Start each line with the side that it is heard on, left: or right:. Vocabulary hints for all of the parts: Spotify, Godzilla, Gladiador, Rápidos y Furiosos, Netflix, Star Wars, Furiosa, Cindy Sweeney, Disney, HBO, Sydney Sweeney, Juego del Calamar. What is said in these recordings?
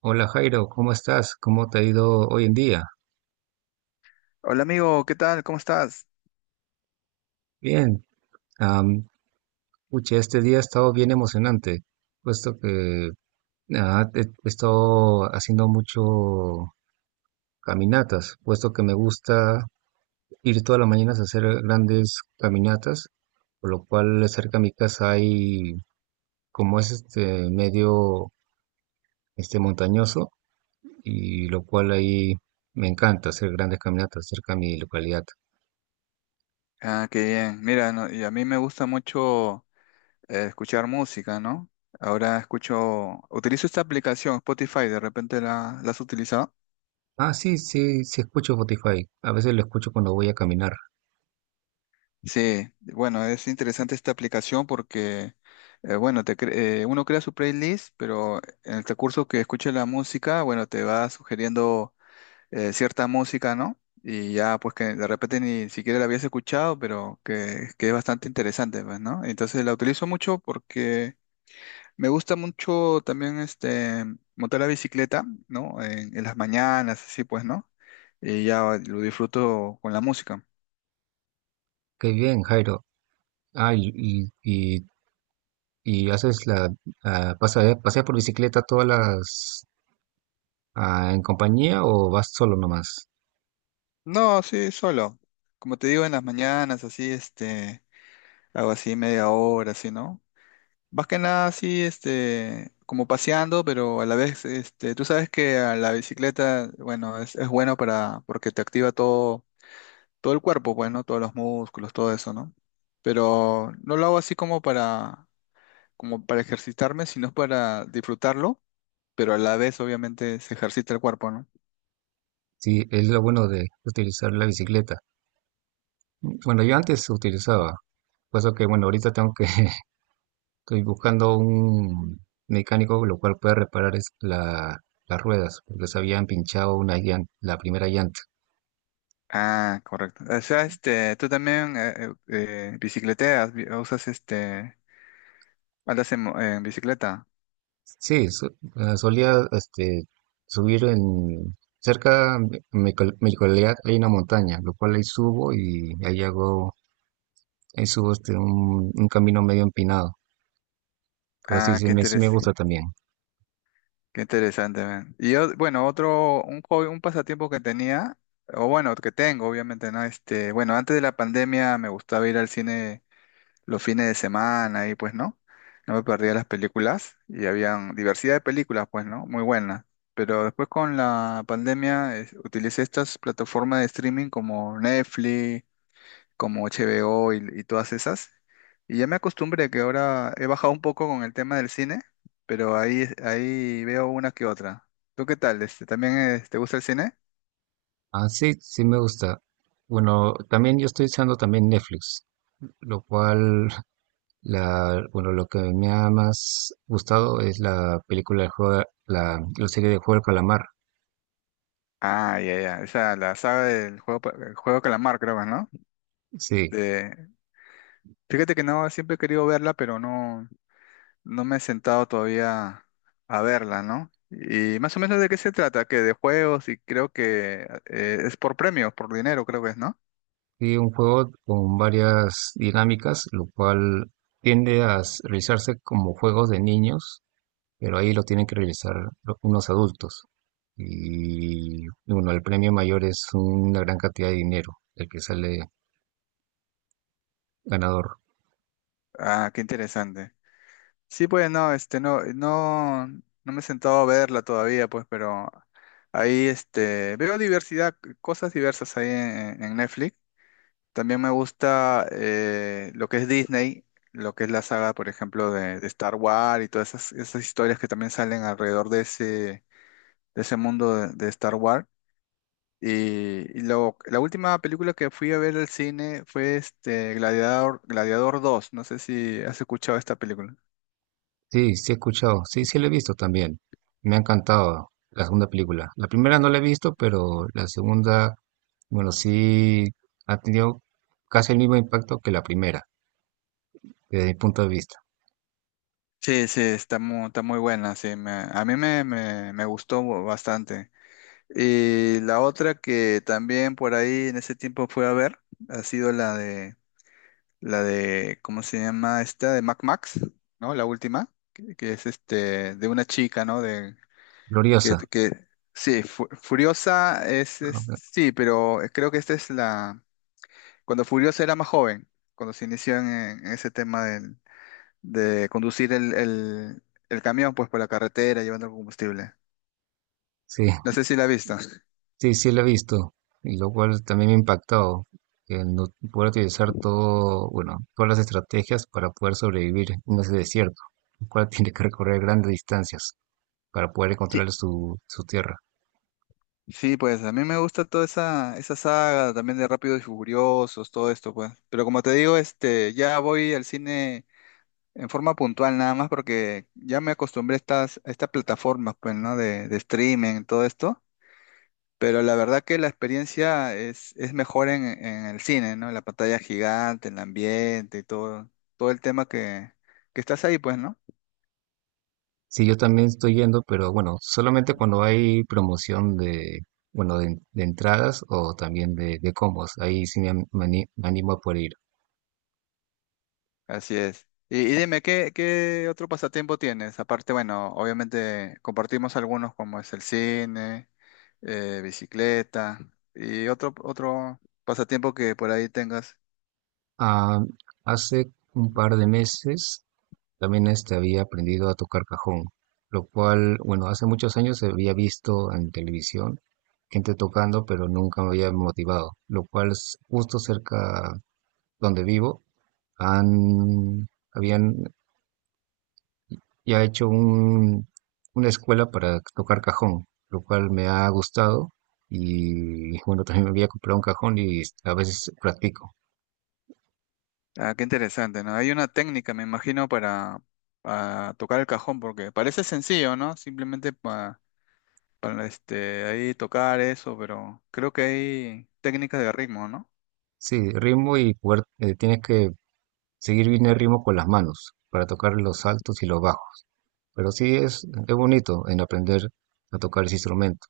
right: Hola Jairo, ¿cómo estás? ¿Cómo te ha ido hoy en día?
left: Hola amigo, ¿qué tal? ¿Cómo estás?
right: Bien. Am, Pucha, este día ha estado bien emocionante, puesto que he estado haciendo mucho caminatas, puesto que me gusta ir todas las mañanas a hacer grandes caminatas, por lo cual cerca de mi casa hay, como es este medio, este montañoso, y lo cual ahí me encanta hacer grandes caminatas cerca de mi localidad.
left: Ah, qué bien. Mira, no, y a mí me gusta mucho escuchar música, ¿no? Ahora escucho, utilizo esta aplicación, Spotify, ¿de repente la has utilizado?
right: Ah, sí, sí, sí escucho Spotify. A veces lo escucho cuando voy a caminar.
left: Sí, bueno, es interesante esta aplicación porque, bueno, uno crea su playlist, pero en el recurso que escuche la música, bueno, te va sugiriendo cierta música, ¿no? Y ya, pues que de repente ni siquiera la habías escuchado, pero que es bastante interesante, pues, ¿no? Entonces la utilizo mucho porque me gusta mucho también este, montar la bicicleta, ¿no? En las mañanas, así pues, ¿no? Y ya lo disfruto con la música.
right: Qué bien, Jairo. Ah, y, y, y- ¿Y haces paseas por bicicleta en compañía o vas solo nomás?
left: No, sí, solo. Como te digo, en las mañanas, así, este, hago así media hora, así, ¿no? Más que nada así, este, como paseando, pero a la vez, este, tú sabes que a la bicicleta, bueno, es bueno para, porque te activa todo, todo el cuerpo, bueno, todos los músculos, todo eso, ¿no? Pero no lo hago así como para, como para ejercitarme, sino para disfrutarlo, pero a la vez, obviamente, se ejercita el cuerpo, ¿no?
right: Sí, es lo bueno de utilizar la bicicleta. Bueno, yo antes utilizaba, puesto que, bueno, ahorita tengo que, estoy buscando un mecánico lo cual pueda reparar es la, las ruedas, porque se habían pinchado una llan- la primera llanta.
left: Ah, correcto. O sea, este, tú también bicicleteas, usas este, en bicicleta.
right: Sí, solía este subir en... Cerca de mi, col- mi localidad hay una montaña, lo cual ahí subo y ahí hago, ahí subo este, un camino medio empinado, pero sí,
left: Ah, qué
right: sí me
left: interesante.
right: gusta también.
left: Qué interesante, man. Y yo, bueno, un hobby, un pasatiempo que tenía, o bueno, que tengo, obviamente, ¿no? Este, bueno, antes de la pandemia me gustaba ir al cine los fines de semana y pues, ¿no? No me perdía las películas y habían diversidad de películas, pues, ¿no? Muy buenas. Pero después con la pandemia utilicé estas plataformas de streaming como Netflix, como HBO y todas esas. Y ya me acostumbré que ahora he bajado un poco con el tema del cine, pero ahí veo una que otra. ¿Tú qué tal? Este, ¿también te gusta el cine?
right: Ah, sí, sí me gusta. Bueno, también yo estoy usando también Netflix, lo cual, la, bueno, lo que me ha más gustado es la película de juego, la serie de Juego del Calamar.
left: Ah, ya, ya. Esa, la saga del juego, el juego Calamar, creo, ¿no?
right: Sí,
left: De- fíjate que no, siempre he querido verla, pero no, no me he sentado todavía a verla, ¿no? Y más o menos de qué se trata, que de juegos y creo que es por premios, por dinero, creo que es, ¿no?
right: sí, un juego con varias dinámicas, lo cual tiende a s- realizarse como juegos de niños, pero ahí lo tienen que realizar lo- unos adultos. Y bueno, el premio mayor es una gran cantidad de dinero, el que sale ganador.
left: Ah, qué interesante. Sí, pues no, este, no me he sentado a verla todavía, pues, pero ahí, este, veo diversidad, cosas diversas ahí en Netflix. También me gusta lo que es Disney, lo que es la saga, por ejemplo, de Star Wars y todas esas, esas historias que también salen alrededor de ese mundo de Star Wars. Y la última película que fui a ver al cine fue este Gladiador, Gladiador dos. No sé si has escuchado esta película.
right: Sí, sí he escuchado, sí, sí lo he visto también. Me ha encantado la segunda película. La primera no la he visto, pero la segunda, bueno, sí ha tenido casi el mismo impacto que la primera, desde mi punto de vista.
left: Sí, sí, está está muy buena, sí, a mí me gustó bastante. Y la otra que también por ahí en ese tiempo fue a ver, ha sido la de, ¿cómo se llama esta? De Mac Max, ¿no? La última, que es este, de una chica, ¿no? De, que,
right: Gloriosa,
left: que, sí, Furiosa es,
right: ¿no?
left: sí, pero creo que esta es la, cuando Furiosa era más joven, cuando se inició en ese tema de conducir el camión pues por la carretera llevando el combustible.
right: Sí,
left: No sé si la has visto.
right: sí, sí lo he visto, y lo cual también me ha impactado, el no poder utilizar todo, bueno, todas las estrategias para poder sobrevivir en ese desierto, el cual tiene que recorrer grandes distancias para poder
left: Sí,
right: encontrar su, su tierra.
left: sí, pues a mí me gusta toda esa, esa saga también de Rápidos y Furiosos, todo esto, pues. Pero como te digo, este, ya voy al cine en forma puntual nada más porque ya me acostumbré a estas plataformas, pues, ¿no? De streaming, todo esto. Pero la verdad que la experiencia es mejor en el cine, ¿no? En la pantalla gigante, en el ambiente y todo, todo el tema que estás ahí, pues, ¿no?
right: Sí, yo también estoy yendo, pero bueno, solamente cuando hay promoción de, bueno, de entradas o también de combos, ahí sí me, ani- me animo a poder ir.
left: Así es. Y dime, ¿qué otro pasatiempo tienes? Aparte, bueno, obviamente compartimos algunos como es el cine, bicicleta y otro pasatiempo que por ahí tengas.
right: Ah, hace un par de meses también este había aprendido a tocar cajón, lo cual, bueno, hace muchos años había visto en televisión gente tocando, pero nunca me había motivado, lo cual es justo cerca donde vivo, han, habían ya hecho un, una escuela para tocar cajón, lo cual me ha gustado y bueno, también me había comprado un cajón y a veces practico.
left: Ah, qué interesante, ¿no? Hay una técnica, me imagino, para tocar el cajón, porque parece sencillo, ¿no? Simplemente para este, ahí tocar eso, pero creo que hay técnicas de ritmo, ¿no?
right: Sí, ritmo y poder, tienes que seguir bien el ritmo con las manos para tocar los altos y los bajos. Pero sí es bonito en aprender a tocar ese instrumento,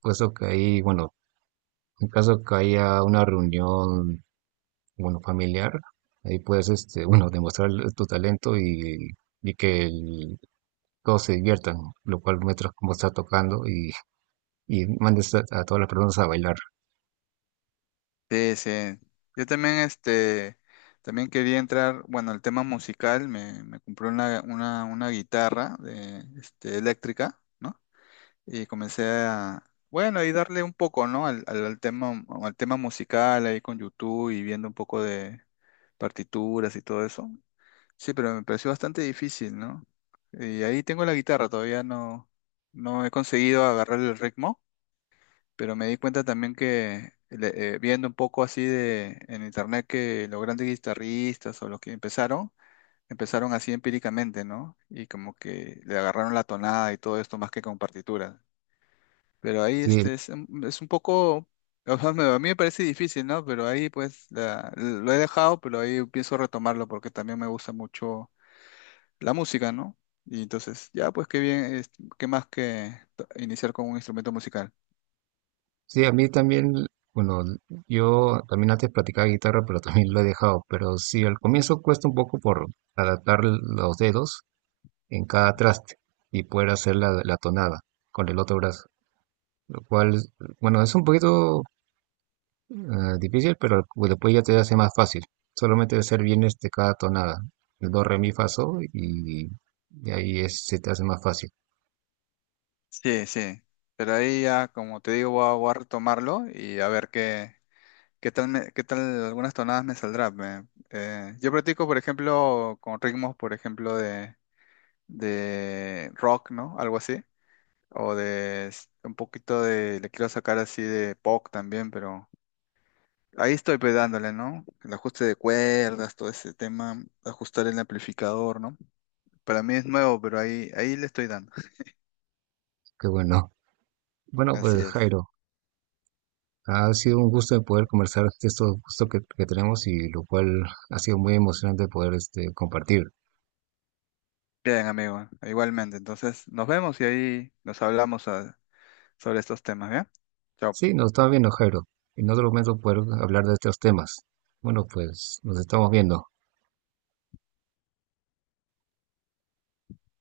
right: puesto que ahí, bueno, en caso que haya una reunión, bueno, familiar, ahí puedes, este, bueno, demostrar tu talento y que todos se diviertan, lo cual muestras cómo estás tocando y mandes a todas las personas a bailar.
left: Sí, sí. Yo también, este, también quería entrar, bueno, el tema musical, me compré una guitarra de, este, eléctrica, ¿no? Y comencé a, bueno, y darle un poco, ¿no? Al tema musical ahí con YouTube y viendo un poco de partituras y todo eso. Sí, pero me pareció bastante difícil, ¿no? Y ahí tengo la guitarra, todavía no, no he conseguido agarrar el ritmo pero me di cuenta también viendo un poco así de en internet que los grandes guitarristas o los que empezaron, empezaron así empíricamente, ¿no? Y como que le agarraron la tonada y todo esto más que con partituras. Pero ahí
right: Sí,
left: este es un poco, o sea, a mí me parece difícil, ¿no? Pero ahí pues lo he dejado, pero ahí pienso retomarlo porque también me gusta mucho la música, ¿no? Y entonces, ya pues qué bien, qué más que iniciar con un instrumento musical.
right: sí, a mí también, bueno, yo también antes practicaba guitarra, pero también lo he dejado, pero sí, al comienzo cuesta un poco por adaptar los dedos en cada traste y poder hacer la, la tonada con el otro brazo. Lo cual, bueno, es un poquito eh, difícil, pero pues, después ya te hace más fácil. Solamente hacer bien este, cada tonada. El do, re, mi, fa, sol y ahí es, se te hace más fácil.
left: Sí, sí. Pero ahí ya, como te digo, voy a retomarlo y a ver qué, qué tal algunas tonadas me saldrán. Yo practico, por ejemplo, con ritmos, por ejemplo, de rock, ¿no? Algo así. O un poquito de, le quiero sacar así de pop también, pero ahí estoy pedándole, ¿no? El ajuste de cuerdas, todo ese tema, ajustar el amplificador, ¿no? Para mí es nuevo, pero ahí le estoy dando.
right: Qué bueno. Bueno,
left: Así
right: pues
left: es.
right: Jairo, ha sido un gusto poder conversar de estos gustos que tenemos y lo cual ha sido muy emocionante poder este, compartir.
left: Bien, amigo, igualmente. Entonces, nos vemos y ahí nos hablamos sobre estos temas, ¿bien? Chao.
right: Sí, nos está viendo Jairo. En otro momento poder hablar de estos temas. Bueno, pues nos estamos viendo.